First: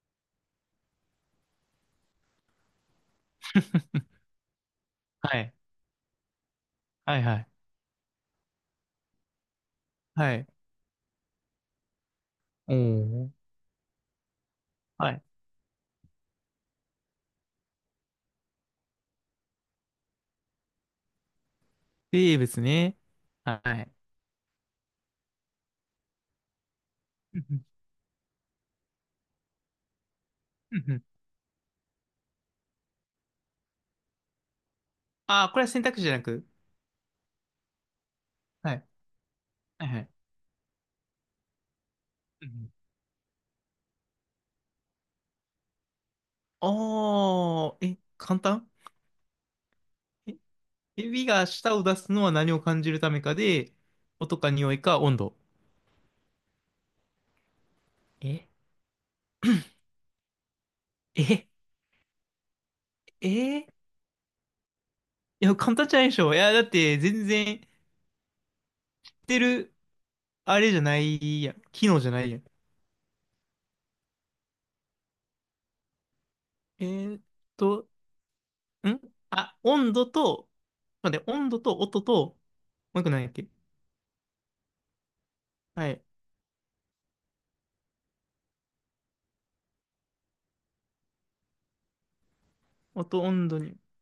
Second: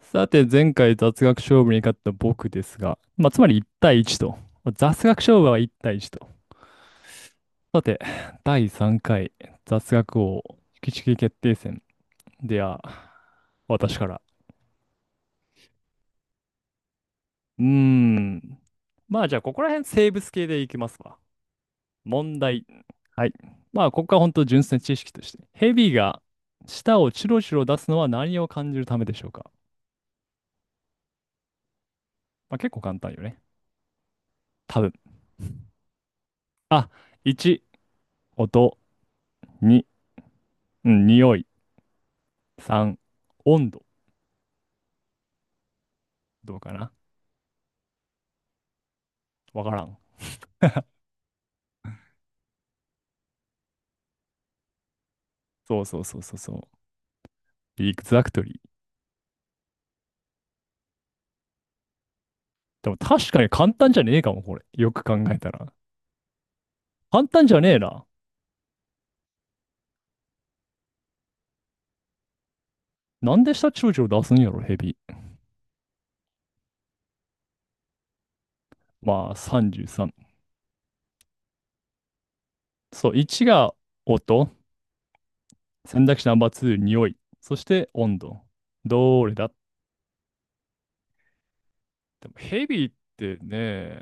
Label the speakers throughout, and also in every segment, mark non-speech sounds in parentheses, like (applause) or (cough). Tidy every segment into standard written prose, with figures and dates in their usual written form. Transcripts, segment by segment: Speaker 1: さて、前回雑学勝負に勝った僕ですが、まあ、つまり1対1と。まあ雑学勝
Speaker 2: は
Speaker 1: 負
Speaker 2: い。
Speaker 1: は1対1と。
Speaker 2: はいはい。
Speaker 1: さて、第3回雑学
Speaker 2: は
Speaker 1: 王
Speaker 2: い。
Speaker 1: 引きちき決定戦で
Speaker 2: お
Speaker 1: は、
Speaker 2: ー。
Speaker 1: 私から。
Speaker 2: はい。
Speaker 1: うーん。まあ、じゃあ、ここら辺生物系でいきますわ。問
Speaker 2: 生物
Speaker 1: 題。
Speaker 2: ね。
Speaker 1: はい。
Speaker 2: は
Speaker 1: まあ、
Speaker 2: い。
Speaker 1: ここは本当純粋な知識として、ヘビが舌をチ
Speaker 2: (laughs) う
Speaker 1: ロ
Speaker 2: ん
Speaker 1: チ
Speaker 2: う
Speaker 1: ロ
Speaker 2: ん。
Speaker 1: 出すのは何を感じるためでしょうか？
Speaker 2: うんうん。
Speaker 1: まあ、結構簡単よね。多分。
Speaker 2: ああ、これは選択肢じゃなく。
Speaker 1: あ、1、
Speaker 2: は
Speaker 1: 音。
Speaker 2: い。は
Speaker 1: 2、
Speaker 2: いはい。
Speaker 1: うん、匂い。
Speaker 2: うんうん。
Speaker 1: 3、温度。どうかな？
Speaker 2: おー、え、簡単。
Speaker 1: わからん。
Speaker 2: え、指が舌を出すのは何を感じるためかで、音か匂いか温度。
Speaker 1: そうそうそうそうそう。エグザクト
Speaker 2: え、
Speaker 1: リー。
Speaker 2: え、
Speaker 1: でも確かに
Speaker 2: え、
Speaker 1: 簡単じゃねえかも、これ。よく考え
Speaker 2: い
Speaker 1: た
Speaker 2: や、
Speaker 1: ら。
Speaker 2: 簡単じゃないでしょ。いや、だって全
Speaker 1: 簡
Speaker 2: 然、
Speaker 1: 単じ
Speaker 2: 言っ
Speaker 1: ゃねえな。
Speaker 2: てる、あれじゃないやん。機能じゃないやん。
Speaker 1: なんで下長チを出すんやろ、ヘビ。
Speaker 2: えーっと、ん
Speaker 1: まあ、
Speaker 2: あ、温度
Speaker 1: 33。
Speaker 2: と、待って、温度と音と、もう一
Speaker 1: そ
Speaker 2: 個
Speaker 1: う、
Speaker 2: 何やっ
Speaker 1: 1
Speaker 2: け。
Speaker 1: が音。
Speaker 2: は
Speaker 1: 選
Speaker 2: い。
Speaker 1: 択肢ナンバー2、匂い。そして温度。どれだ？でもヘビっ
Speaker 2: 音、
Speaker 1: て
Speaker 2: 温度に。
Speaker 1: ね、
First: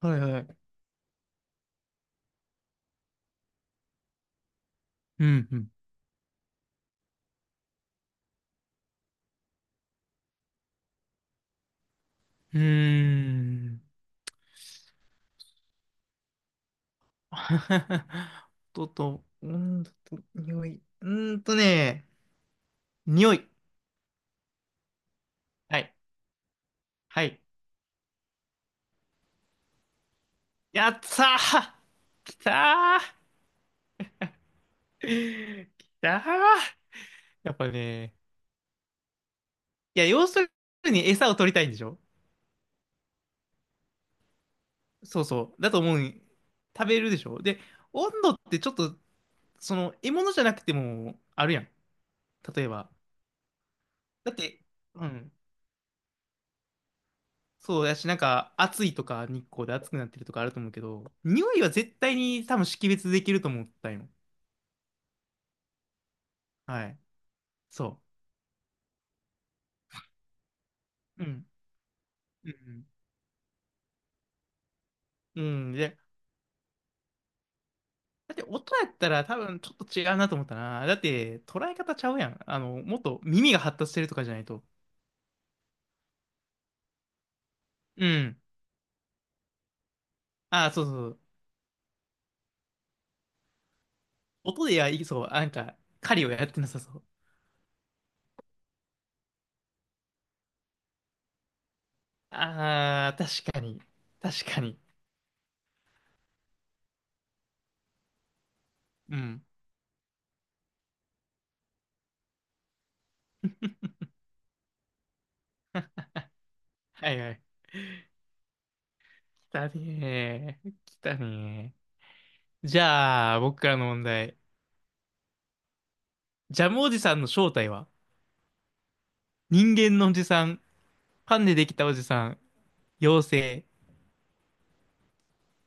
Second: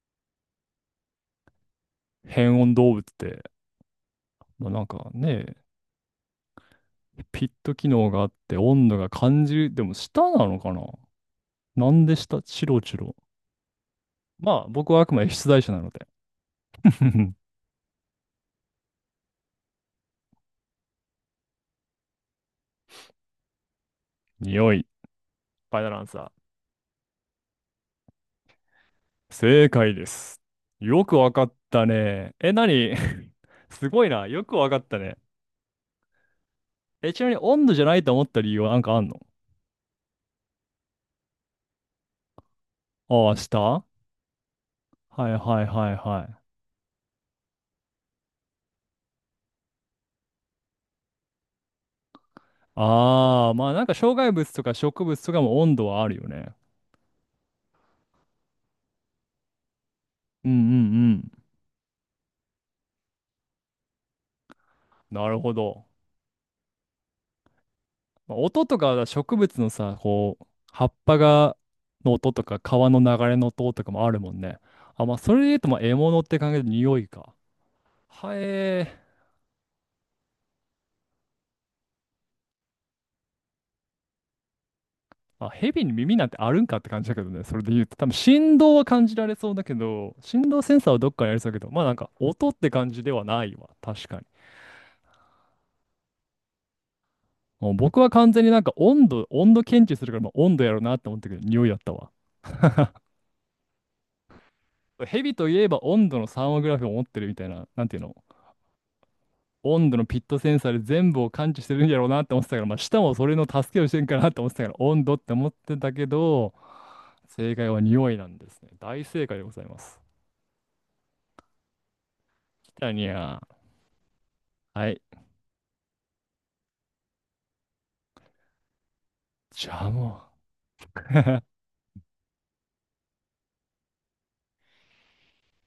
Speaker 2: はいはい。
Speaker 1: 変温動物って、まあ、なんか
Speaker 2: うん、
Speaker 1: ね、
Speaker 2: うん。
Speaker 1: ピット機能があって温度が感じる。でも下なのかな？なんで下、
Speaker 2: うー
Speaker 1: チロチロ。
Speaker 2: ん。
Speaker 1: まあ、僕はあくまで出題者なので。(laughs)
Speaker 2: (laughs) 音と、温度と、匂い。匂い。
Speaker 1: 匂い。フ
Speaker 2: は
Speaker 1: ァイナ
Speaker 2: い。
Speaker 1: ルアンサ
Speaker 2: はい。
Speaker 1: ー。正解です。
Speaker 2: やっ
Speaker 1: よく
Speaker 2: た
Speaker 1: わかっ
Speaker 2: ー。
Speaker 1: たね。
Speaker 2: き
Speaker 1: え、なに？
Speaker 2: た
Speaker 1: (laughs) すごいな。よくわかったね。
Speaker 2: ー。きたー。
Speaker 1: え、ちなみに
Speaker 2: やっ
Speaker 1: 温
Speaker 2: ぱ
Speaker 1: 度じゃないと
Speaker 2: ね、
Speaker 1: 思った理由はなんかあんの？
Speaker 2: いや、要するに餌を取りたいんでしょ。
Speaker 1: ああ、下はい
Speaker 2: そう
Speaker 1: は
Speaker 2: そう。
Speaker 1: い
Speaker 2: だと
Speaker 1: は
Speaker 2: 思
Speaker 1: い
Speaker 2: う。
Speaker 1: はい。
Speaker 2: 食べるでしょ。で、温度ってちょっとその、獲物じゃなくても、あるやん。例えば。
Speaker 1: ああ、まあなんか障害
Speaker 2: だっ
Speaker 1: 物
Speaker 2: て、
Speaker 1: とか植
Speaker 2: う
Speaker 1: 物と
Speaker 2: ん。
Speaker 1: かも温度はあるよね。
Speaker 2: そうやし、なんか、暑いとか、日光で暑くなってるとかあ
Speaker 1: うん
Speaker 2: る
Speaker 1: う
Speaker 2: と思うけ
Speaker 1: ん
Speaker 2: ど、
Speaker 1: うん。
Speaker 2: 匂いは絶対に多分識別できると思ったんよ。
Speaker 1: なるほど。
Speaker 2: はい。そ
Speaker 1: まあ音とか植物のさ、こう、葉っぱ
Speaker 2: う。うん。
Speaker 1: が、の音と
Speaker 2: う
Speaker 1: か、
Speaker 2: ん。
Speaker 1: 川の流れの音とかもあるもんね。あ、まあ、そ
Speaker 2: う
Speaker 1: れで言うと、
Speaker 2: ん。
Speaker 1: まあ、獲
Speaker 2: で、
Speaker 1: 物って感じで匂いか。
Speaker 2: だ
Speaker 1: は
Speaker 2: って音や
Speaker 1: え
Speaker 2: っ
Speaker 1: ー。
Speaker 2: たら多分ちょっと違うなと思ったな。だって、捉え方ちゃうやん。あの、もっと耳が発達してるとかじゃないと。
Speaker 1: まあ、蛇に耳なんてあるんかって感じだけどね。それで言うと、
Speaker 2: う
Speaker 1: 多分
Speaker 2: ん。
Speaker 1: 振動は感じられそうだけど、振動
Speaker 2: ああ、
Speaker 1: セン
Speaker 2: そう
Speaker 1: サ
Speaker 2: そ
Speaker 1: ー
Speaker 2: う
Speaker 1: は
Speaker 2: そ
Speaker 1: どっ
Speaker 2: う。
Speaker 1: かにありそうだけど、まあなんか音って感じではないわ。確かに。
Speaker 2: 音でや、いそう。なんか、狩りをやってなさそう。
Speaker 1: もう僕は完全になんか温度、温度検知するから、まあ、温度やろうなって思ったけど、匂いだったわ。
Speaker 2: ああ、確かに。確かに。
Speaker 1: 蛇といえば温度のサーモグラフィーを持ってるみたいな、なんていうの？
Speaker 2: うん。
Speaker 1: 温度のピットセンサーで全部を感知してるんやろうなって思ってたから、まあ、舌もそれの助けをしてんかなって思ってたから、温度って思ってたけど、
Speaker 2: はいはい。
Speaker 1: 正解は匂いなんですね。大正解でご
Speaker 2: 来
Speaker 1: ざい
Speaker 2: た
Speaker 1: ます。
Speaker 2: ねー。来たねー。
Speaker 1: き
Speaker 2: じ
Speaker 1: たに
Speaker 2: ゃ
Speaker 1: ゃ
Speaker 2: あ、僕からの問題。
Speaker 1: ー。はい。
Speaker 2: ジャムおじさんの正体は、
Speaker 1: じ
Speaker 2: 人
Speaker 1: ゃあ
Speaker 2: 間のお
Speaker 1: も
Speaker 2: じさん、
Speaker 1: う。
Speaker 2: パン
Speaker 1: (laughs)
Speaker 2: でできたおじさん、妖精。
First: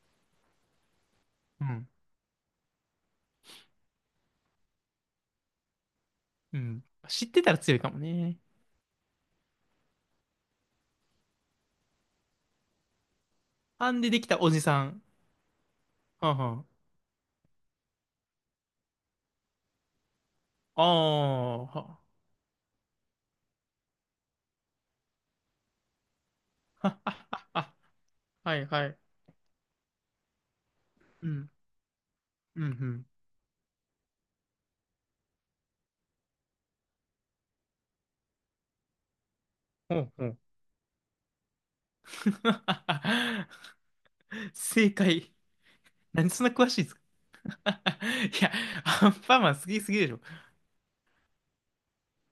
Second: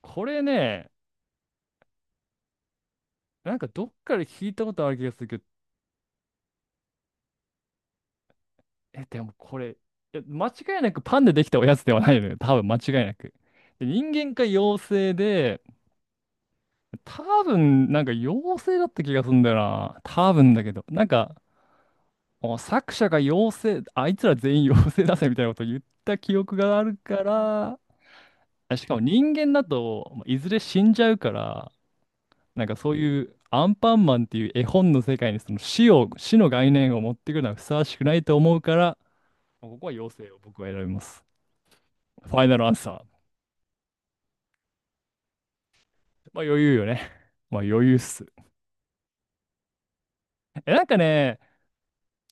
Speaker 1: これね、
Speaker 2: うん。
Speaker 1: なんかどっかで聞いたことある気がするけど、
Speaker 2: うん。知ってたら強いかもね。
Speaker 1: え、でもこれ、いや間違いなくパンでできたおやつではないのよ。多分間違いなく。で
Speaker 2: パンで
Speaker 1: 人
Speaker 2: でき
Speaker 1: 間
Speaker 2: た
Speaker 1: か
Speaker 2: おじ
Speaker 1: 妖
Speaker 2: さん。
Speaker 1: 精で、
Speaker 2: はんはん。
Speaker 1: 多分なんか妖精だった気がするんだよな。多分だけ
Speaker 2: あ
Speaker 1: ど。なんか、
Speaker 2: あ、は、は、
Speaker 1: お作者が妖精、あいつら全員妖精だぜみたいなことを言った記憶がある
Speaker 2: はあ、
Speaker 1: か
Speaker 2: はあ、は、
Speaker 1: ら、
Speaker 2: はい
Speaker 1: あし
Speaker 2: は
Speaker 1: か
Speaker 2: い。
Speaker 1: も人間だとまあいずれ死んじゃう
Speaker 2: う
Speaker 1: か
Speaker 2: ん。
Speaker 1: ら、
Speaker 2: う
Speaker 1: な
Speaker 2: ん、う
Speaker 1: んかそう
Speaker 2: ん。
Speaker 1: いうアンパンマンっていう絵本の世界にその死を、死の概念を持ってくるのはふさわしくないと思うから、まあここは
Speaker 2: ほうほ
Speaker 1: 妖精を
Speaker 2: う。
Speaker 1: 僕は選びます。ファイナルアンサー。
Speaker 2: (laughs) 正解。なんで
Speaker 1: ま
Speaker 2: そ
Speaker 1: あ
Speaker 2: んな
Speaker 1: 余
Speaker 2: 詳
Speaker 1: 裕
Speaker 2: しいん
Speaker 1: よ
Speaker 2: です
Speaker 1: ね。
Speaker 2: か？
Speaker 1: (laughs) まあ
Speaker 2: (laughs)
Speaker 1: 余裕っす。
Speaker 2: いや、アンパンマン好きすぎでしょ。
Speaker 1: え、なんかね、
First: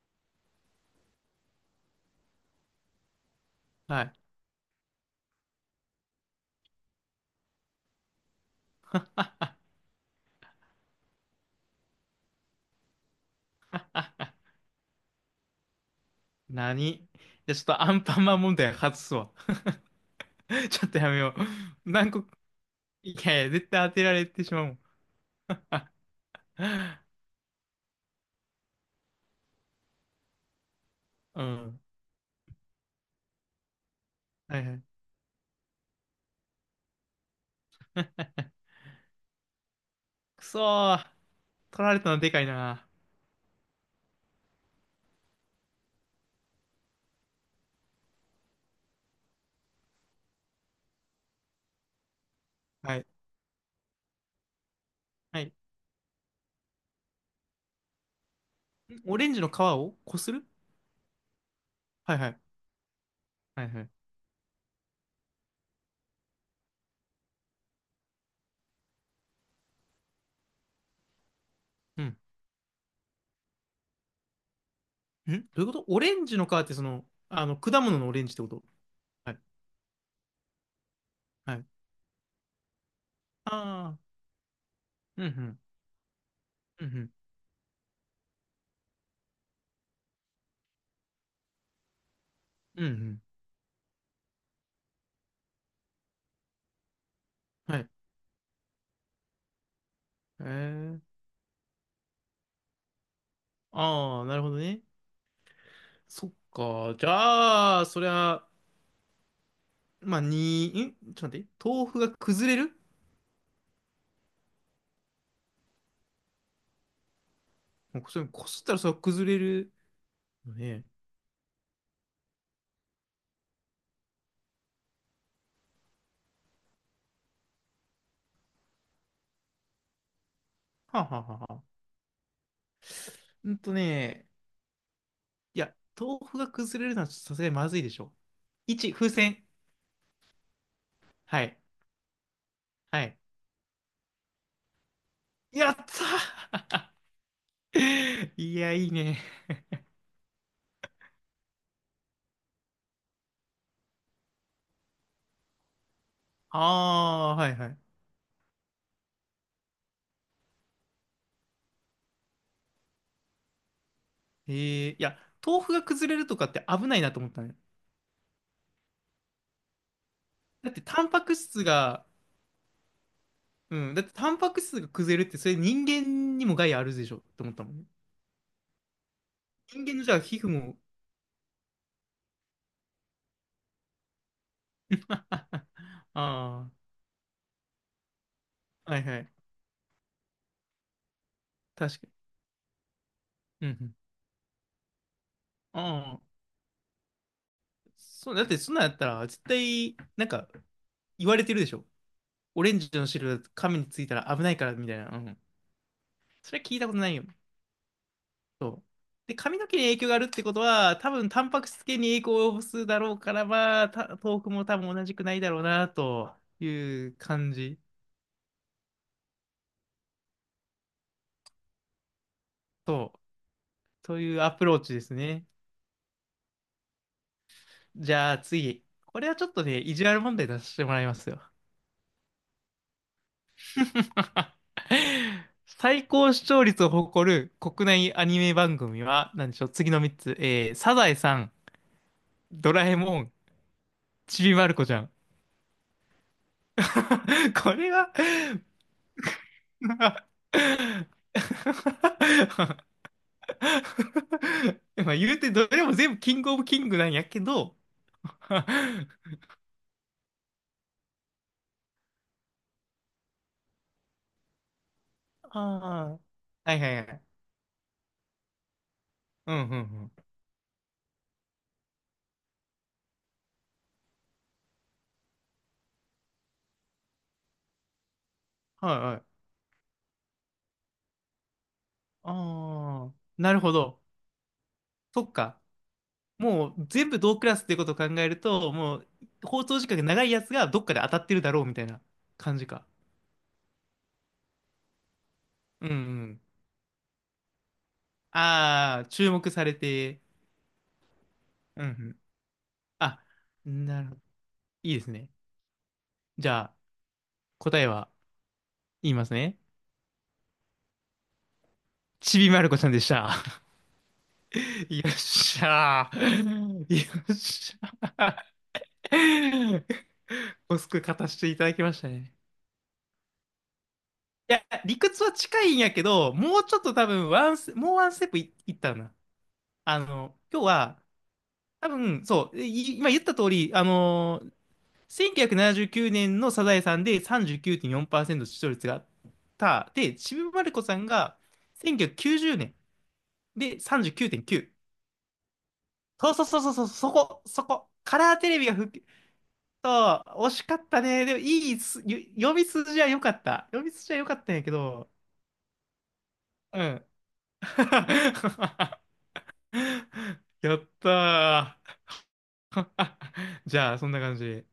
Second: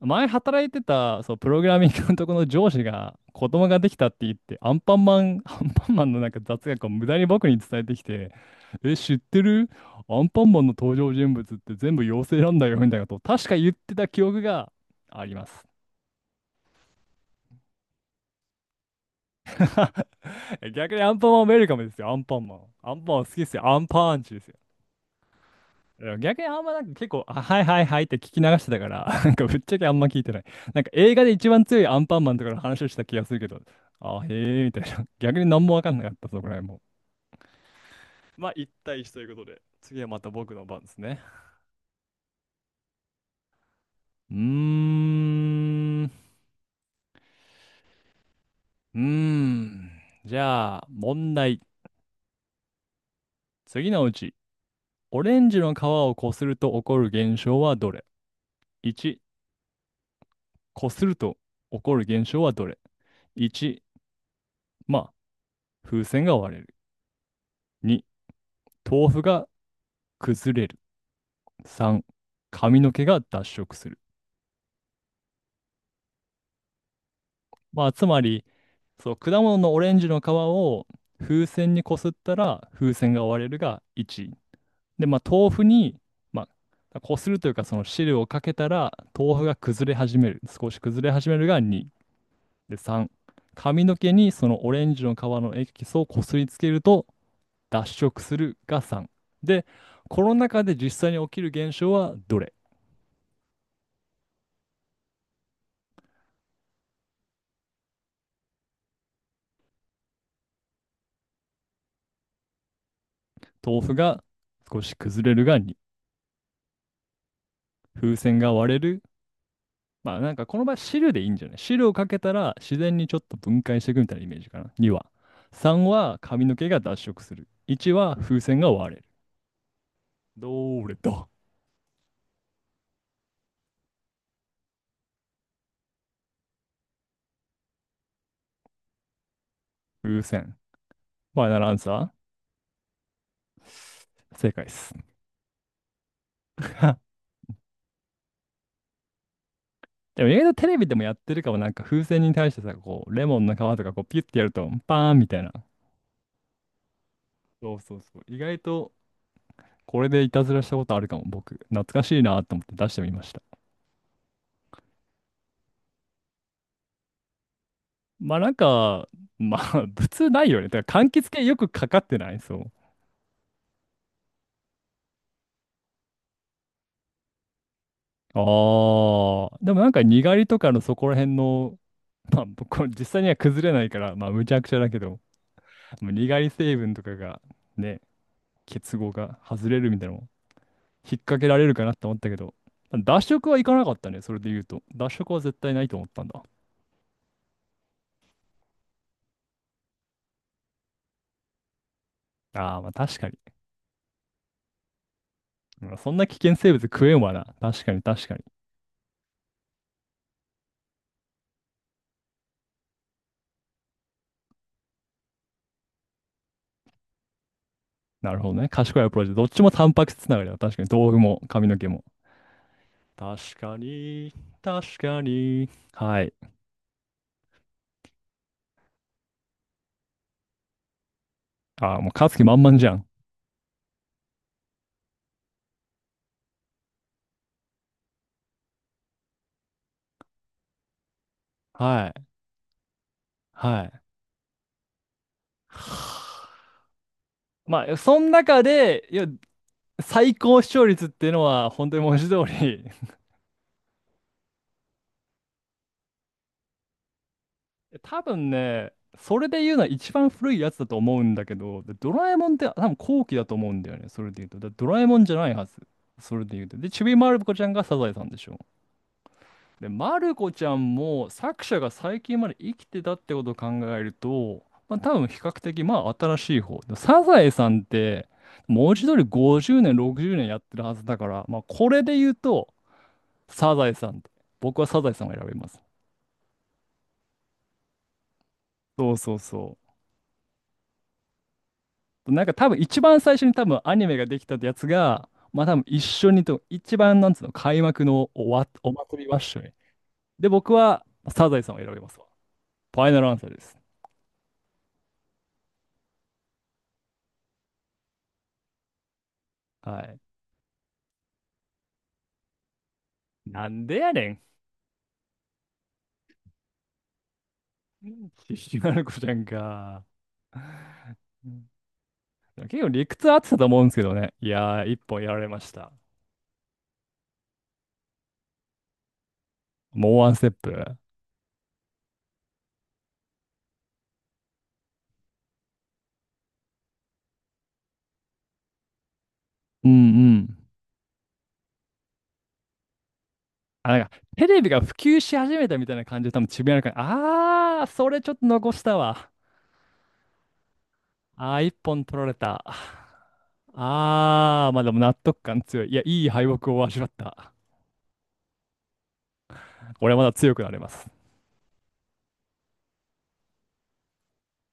Speaker 1: 前働いてた、そう、プログラミングのとこの上司が子供ができ
Speaker 2: は
Speaker 1: たっ
Speaker 2: い。
Speaker 1: て言って、アンパンマン、(laughs) アンパンマンのなんか雑学を無駄に僕に伝えてきて、え、知ってる？アンパンマンの登場人物って全部妖精なんだよ、みたいなことを確か言ってた記憶があります。
Speaker 2: 何で、ちょっとアンパンマン問題外すわ。
Speaker 1: (laughs)
Speaker 2: (laughs) ちょっ
Speaker 1: 逆
Speaker 2: と
Speaker 1: に
Speaker 2: や
Speaker 1: ア
Speaker 2: め
Speaker 1: ンパン
Speaker 2: よ
Speaker 1: マンウェルカム
Speaker 2: う。
Speaker 1: ですよ、
Speaker 2: 何
Speaker 1: ア
Speaker 2: 個、
Speaker 1: ンパンマン。アンパン
Speaker 2: い
Speaker 1: マン好き
Speaker 2: やい
Speaker 1: で
Speaker 2: や、
Speaker 1: すよ、
Speaker 2: 絶
Speaker 1: アン
Speaker 2: 対当てら
Speaker 1: パン
Speaker 2: れ
Speaker 1: チで
Speaker 2: て
Speaker 1: す
Speaker 2: し
Speaker 1: よ。
Speaker 2: まうもん。
Speaker 1: いや逆にあんまなんか結構、あ、はいはいはいって聞き流してたから、(laughs) なんかぶっちゃけあんま聞いてない。なんか映画で
Speaker 2: う
Speaker 1: 一番強
Speaker 2: ん。
Speaker 1: いアンパンマンとかの話をした気がするけど、あ、
Speaker 2: は
Speaker 1: へえ、
Speaker 2: い
Speaker 1: み
Speaker 2: は
Speaker 1: たい
Speaker 2: い。
Speaker 1: な。(laughs) 逆に何もわかんなかった、そこら辺も。まあ、一対一ということで、次はまた
Speaker 2: く
Speaker 1: 僕
Speaker 2: そ
Speaker 1: の番です
Speaker 2: ー。
Speaker 1: ね。
Speaker 2: 取られたのでかいな。
Speaker 1: うーん。じゃあ、問題。
Speaker 2: はい。
Speaker 1: 次のうち、オレ
Speaker 2: は
Speaker 1: ン
Speaker 2: い。
Speaker 1: ジの皮をこすると起こる現象はどれ？
Speaker 2: オ
Speaker 1: 1、
Speaker 2: レンジの皮をこする。
Speaker 1: こすると起こる
Speaker 2: はいは
Speaker 1: 現象
Speaker 2: い。
Speaker 1: はどれ？
Speaker 2: はいは
Speaker 1: 1、
Speaker 2: い。
Speaker 1: まあ、風船が割れる。に、豆腐が崩れる。
Speaker 2: う
Speaker 1: 3、
Speaker 2: ん。
Speaker 1: 髪の毛が脱色する。
Speaker 2: ん、どういうこと？オレンジの皮ってその、あの、果
Speaker 1: まあ、
Speaker 2: 物
Speaker 1: つ
Speaker 2: のオ
Speaker 1: ま
Speaker 2: レンジって
Speaker 1: り、
Speaker 2: こと？
Speaker 1: そう、果
Speaker 2: はい。
Speaker 1: 物のオレンジの皮を風
Speaker 2: はい。
Speaker 1: 船にこすったら風船が割れるが
Speaker 2: ああ。
Speaker 1: 1。で、ま
Speaker 2: うんう
Speaker 1: あ、豆
Speaker 2: ん。
Speaker 1: 腐に、ま
Speaker 2: うんう
Speaker 1: あ、
Speaker 2: ん。
Speaker 1: こするというか、その汁をかけたら豆腐が崩れ始める。少し崩れ始めるが2。で、
Speaker 2: うんう
Speaker 1: 3、
Speaker 2: ん。
Speaker 1: 髪の毛にそのオレンジの皮のエキスをこすりつけると
Speaker 2: は
Speaker 1: 脱
Speaker 2: い。
Speaker 1: 色するが3。で、この
Speaker 2: え
Speaker 1: 中で実
Speaker 2: ー。
Speaker 1: 際に起きる現象はどれ？
Speaker 2: ああ、なるほどね。そっか。じゃあ、そりゃ、まあ、に、ちょっと待って、豆腐が崩れる？
Speaker 1: 豆腐が少し崩れるがに、
Speaker 2: もう
Speaker 1: 風
Speaker 2: それ
Speaker 1: 船
Speaker 2: こ
Speaker 1: が
Speaker 2: すっ
Speaker 1: 割
Speaker 2: た
Speaker 1: れ
Speaker 2: らそれ
Speaker 1: る。
Speaker 2: 崩れる
Speaker 1: まあなんか
Speaker 2: の
Speaker 1: この場合
Speaker 2: ね。
Speaker 1: 汁でいいんじゃない、汁をかけたら自然にちょっと分解していくみたいなイメージかな。2は。3は髪の毛が脱色する。1は風船が割れる。どれ
Speaker 2: はあ、はあ
Speaker 1: だ？
Speaker 2: はあはあ、うんとね、いや、豆腐が崩れるのはちょっとさすがにまずいでしょ。1、風船。
Speaker 1: 風船。フ
Speaker 2: は
Speaker 1: ァイ
Speaker 2: い。
Speaker 1: ナルアンサ
Speaker 2: はい。
Speaker 1: ー。正解です。
Speaker 2: やった
Speaker 1: (laughs)
Speaker 2: ー。 (laughs) いや、いいね。
Speaker 1: でも意外とテレビでもやってるかも、なんか風船に対してさ、こうレモンの皮とかこうピュッてやるとパーンみたいな。
Speaker 2: ああ、はいは
Speaker 1: そ
Speaker 2: い。
Speaker 1: うそうそう。意外とこれでいたずらしたことあるかも僕。懐かしいなと思って出してみました。
Speaker 2: えー、いや、豆腐が崩れるとかって危ないなと思ったね。
Speaker 1: まあなんか、まあ (laughs) 普通ないよね。
Speaker 2: だって、
Speaker 1: だか
Speaker 2: タ
Speaker 1: ら柑
Speaker 2: ンパ
Speaker 1: 橘
Speaker 2: ク
Speaker 1: 系よ
Speaker 2: 質
Speaker 1: くかか
Speaker 2: が、
Speaker 1: ってないそう。
Speaker 2: うん、だって、タンパク質が崩れるって、それ人間にも害あるでしょって思ったもんね。
Speaker 1: ああ、でも
Speaker 2: 人
Speaker 1: なん
Speaker 2: 間
Speaker 1: か
Speaker 2: のじゃあ
Speaker 1: にが
Speaker 2: 皮
Speaker 1: り
Speaker 2: 膚
Speaker 1: とか
Speaker 2: も。
Speaker 1: のそこら辺の、(laughs) まあこれ実際には崩れないから、まあむちゃくちゃだけど、
Speaker 2: あ。
Speaker 1: もうにがり
Speaker 2: (laughs) あ
Speaker 1: 成分とかがね、
Speaker 2: ー、
Speaker 1: 結
Speaker 2: はい
Speaker 1: 合
Speaker 2: はい。
Speaker 1: が外れるみたいなのも引っ掛けられるかな
Speaker 2: 確
Speaker 1: と
Speaker 2: かに。
Speaker 1: 思ったけど、脱色はい
Speaker 2: うんう
Speaker 1: かなか
Speaker 2: ん。
Speaker 1: ったね、それで言うと。脱色は絶対な
Speaker 2: あ
Speaker 1: いと思っ
Speaker 2: あ、
Speaker 1: たんだ。
Speaker 2: そう、だってそんなんやったら、絶対、なんか、言われてるでしょ。オレ
Speaker 1: あ
Speaker 2: ン
Speaker 1: あ、ま
Speaker 2: ジ
Speaker 1: あ
Speaker 2: の
Speaker 1: 確かに。
Speaker 2: 汁、髪についたら危ないから、みたいな。うん。
Speaker 1: まあそんな危
Speaker 2: そ
Speaker 1: 険
Speaker 2: れは
Speaker 1: 生
Speaker 2: 聞い
Speaker 1: 物
Speaker 2: たこと
Speaker 1: 食
Speaker 2: な
Speaker 1: え
Speaker 2: い
Speaker 1: ん
Speaker 2: よ。
Speaker 1: わな。確かに確かに。
Speaker 2: そう。で、髪の毛に影響があるってことは、多分、タンパク質系に影響を及ぼすだろうから、まあ、豆腐も多分同じくないだろうな、という感じ。
Speaker 1: なるほどね。賢いアプローチ。どっちもタンパク質つながりだ。確かに。豆腐も髪の毛も。
Speaker 2: そう。
Speaker 1: 確か
Speaker 2: と
Speaker 1: に、
Speaker 2: いうアプローチ
Speaker 1: 確
Speaker 2: です
Speaker 1: か
Speaker 2: ね。
Speaker 1: に。はい。
Speaker 2: じゃあ、次。これはちょっとね、意地悪問題出してもらいますよ。
Speaker 1: あ、もう勝つ気満々じゃん。
Speaker 2: (laughs) 最高視聴率を誇る国内アニメ番組は、何でしょう、次の3つ。えー、サザエさん、
Speaker 1: はい。
Speaker 2: ドラえもん、
Speaker 1: はい。
Speaker 2: ちびまる子ちゃん。
Speaker 1: はあ、
Speaker 2: (laughs) こ
Speaker 1: ま
Speaker 2: れ
Speaker 1: あ、
Speaker 2: は。
Speaker 1: その中で、いや、
Speaker 2: (laughs) ま
Speaker 1: 最高視聴率っていうのは、本当に文字通り
Speaker 2: あ言うてどれも全部キングオブキングなんやけど。
Speaker 1: (laughs) 多
Speaker 2: (laughs)
Speaker 1: 分
Speaker 2: あ
Speaker 1: ね、それで言うのは一番古いやつだと思うんだけど、でドラえもんって多分後期だと思うんだよね、それで言うと。だドラえもんじゃない
Speaker 2: あ、
Speaker 1: はず、それで言う
Speaker 2: は
Speaker 1: と。
Speaker 2: いは
Speaker 1: で、
Speaker 2: い
Speaker 1: ち
Speaker 2: は
Speaker 1: び
Speaker 2: い。
Speaker 1: まる子ちゃんがサザエさんでしょ。
Speaker 2: うんうんう
Speaker 1: で、
Speaker 2: ん。
Speaker 1: マルコちゃんも作者が最近まで生きてたってことを考えると、まあ多分比較的まあ新しい方。でサザエさんって文
Speaker 2: はい
Speaker 1: 字通
Speaker 2: は
Speaker 1: り
Speaker 2: い。
Speaker 1: 50年、60年やってるはずだから、まあこれで言うと
Speaker 2: ああ、なるほ
Speaker 1: サザエ
Speaker 2: ど。
Speaker 1: さんって。僕はサザエ
Speaker 2: そ
Speaker 1: さん
Speaker 2: っ
Speaker 1: を選び
Speaker 2: か。
Speaker 1: ます。
Speaker 2: もう全部同クラスっていうことを考えると、もう
Speaker 1: そうそう
Speaker 2: 放
Speaker 1: そ
Speaker 2: 送時間が長いやつがどっかで当たってるだろうみたいな
Speaker 1: う。なんか
Speaker 2: 感じ
Speaker 1: 多分
Speaker 2: か。
Speaker 1: 一番最初に多分アニメができたってやつが、まあ多分
Speaker 2: うんう
Speaker 1: 一緒
Speaker 2: ん。
Speaker 1: にと、一番なんつうの、開幕のおわ、お
Speaker 2: ああ、
Speaker 1: 祭り
Speaker 2: 注
Speaker 1: は一
Speaker 2: 目
Speaker 1: 緒
Speaker 2: さ
Speaker 1: に。
Speaker 2: れて。
Speaker 1: で、僕はサザエさんを
Speaker 2: うんう
Speaker 1: 選びます
Speaker 2: ん。
Speaker 1: わ。ファイナ
Speaker 2: あ、
Speaker 1: ルアンサーです。
Speaker 2: なるほど。いいですね。じゃあ、答えは言いますね。
Speaker 1: はい。
Speaker 2: ちびまる子ちゃんでした。
Speaker 1: なんでやねん。
Speaker 2: (laughs) よっしゃー。(laughs) よっしゃ
Speaker 1: ひきまる子ちゃん
Speaker 2: ー。
Speaker 1: か。
Speaker 2: おすく勝たせ
Speaker 1: う
Speaker 2: ていた
Speaker 1: ん、
Speaker 2: だきましたね。
Speaker 1: 結構理屈合ってたと思うんですけどね。い
Speaker 2: いや、
Speaker 1: やー、一
Speaker 2: 理
Speaker 1: 本
Speaker 2: 屈
Speaker 1: や
Speaker 2: は
Speaker 1: られま
Speaker 2: 近
Speaker 1: し
Speaker 2: いん
Speaker 1: た。
Speaker 2: やけど、もうちょっと多分ワンス、もうワンステップ、いったな。あ
Speaker 1: もうワン
Speaker 2: の、
Speaker 1: ステッ
Speaker 2: 今日
Speaker 1: プ。
Speaker 2: は、多分、そう、い今言った通り、あのー1979年のサザエさんで39.4%視聴率があっ
Speaker 1: う
Speaker 2: た。
Speaker 1: ん
Speaker 2: で、
Speaker 1: う
Speaker 2: ちび
Speaker 1: ん。
Speaker 2: まる子さんが1990年で
Speaker 1: あ、なんか、テレビ
Speaker 2: 39.9。
Speaker 1: が普及し始めたみたいな感じで
Speaker 2: そう
Speaker 1: 多
Speaker 2: そう
Speaker 1: 分
Speaker 2: そう
Speaker 1: ちび
Speaker 2: そう
Speaker 1: まる
Speaker 2: そう、
Speaker 1: 子ちゃ
Speaker 2: そこ、そ
Speaker 1: ん。あー、
Speaker 2: こ。
Speaker 1: そ
Speaker 2: カ
Speaker 1: れちょ
Speaker 2: ラ
Speaker 1: っ
Speaker 2: ー
Speaker 1: と
Speaker 2: テレビ
Speaker 1: 残
Speaker 2: が
Speaker 1: し
Speaker 2: 復
Speaker 1: た
Speaker 2: 旧。
Speaker 1: わ。
Speaker 2: そう、惜しかったね。でも、
Speaker 1: あー、
Speaker 2: い
Speaker 1: 一
Speaker 2: いす、よ、
Speaker 1: 本取られ
Speaker 2: 読
Speaker 1: た。
Speaker 2: み筋は良かった。読み筋は良かったんや
Speaker 1: あ
Speaker 2: け
Speaker 1: ー、まあでも
Speaker 2: ど、
Speaker 1: 納得感強い。いや、いい敗北
Speaker 2: う
Speaker 1: を味
Speaker 2: ん。
Speaker 1: わった。
Speaker 2: (laughs)
Speaker 1: 俺まだ強くな
Speaker 2: や
Speaker 1: れ
Speaker 2: っ
Speaker 1: ます。
Speaker 2: たー。(laughs) じゃあ、そんな感じ。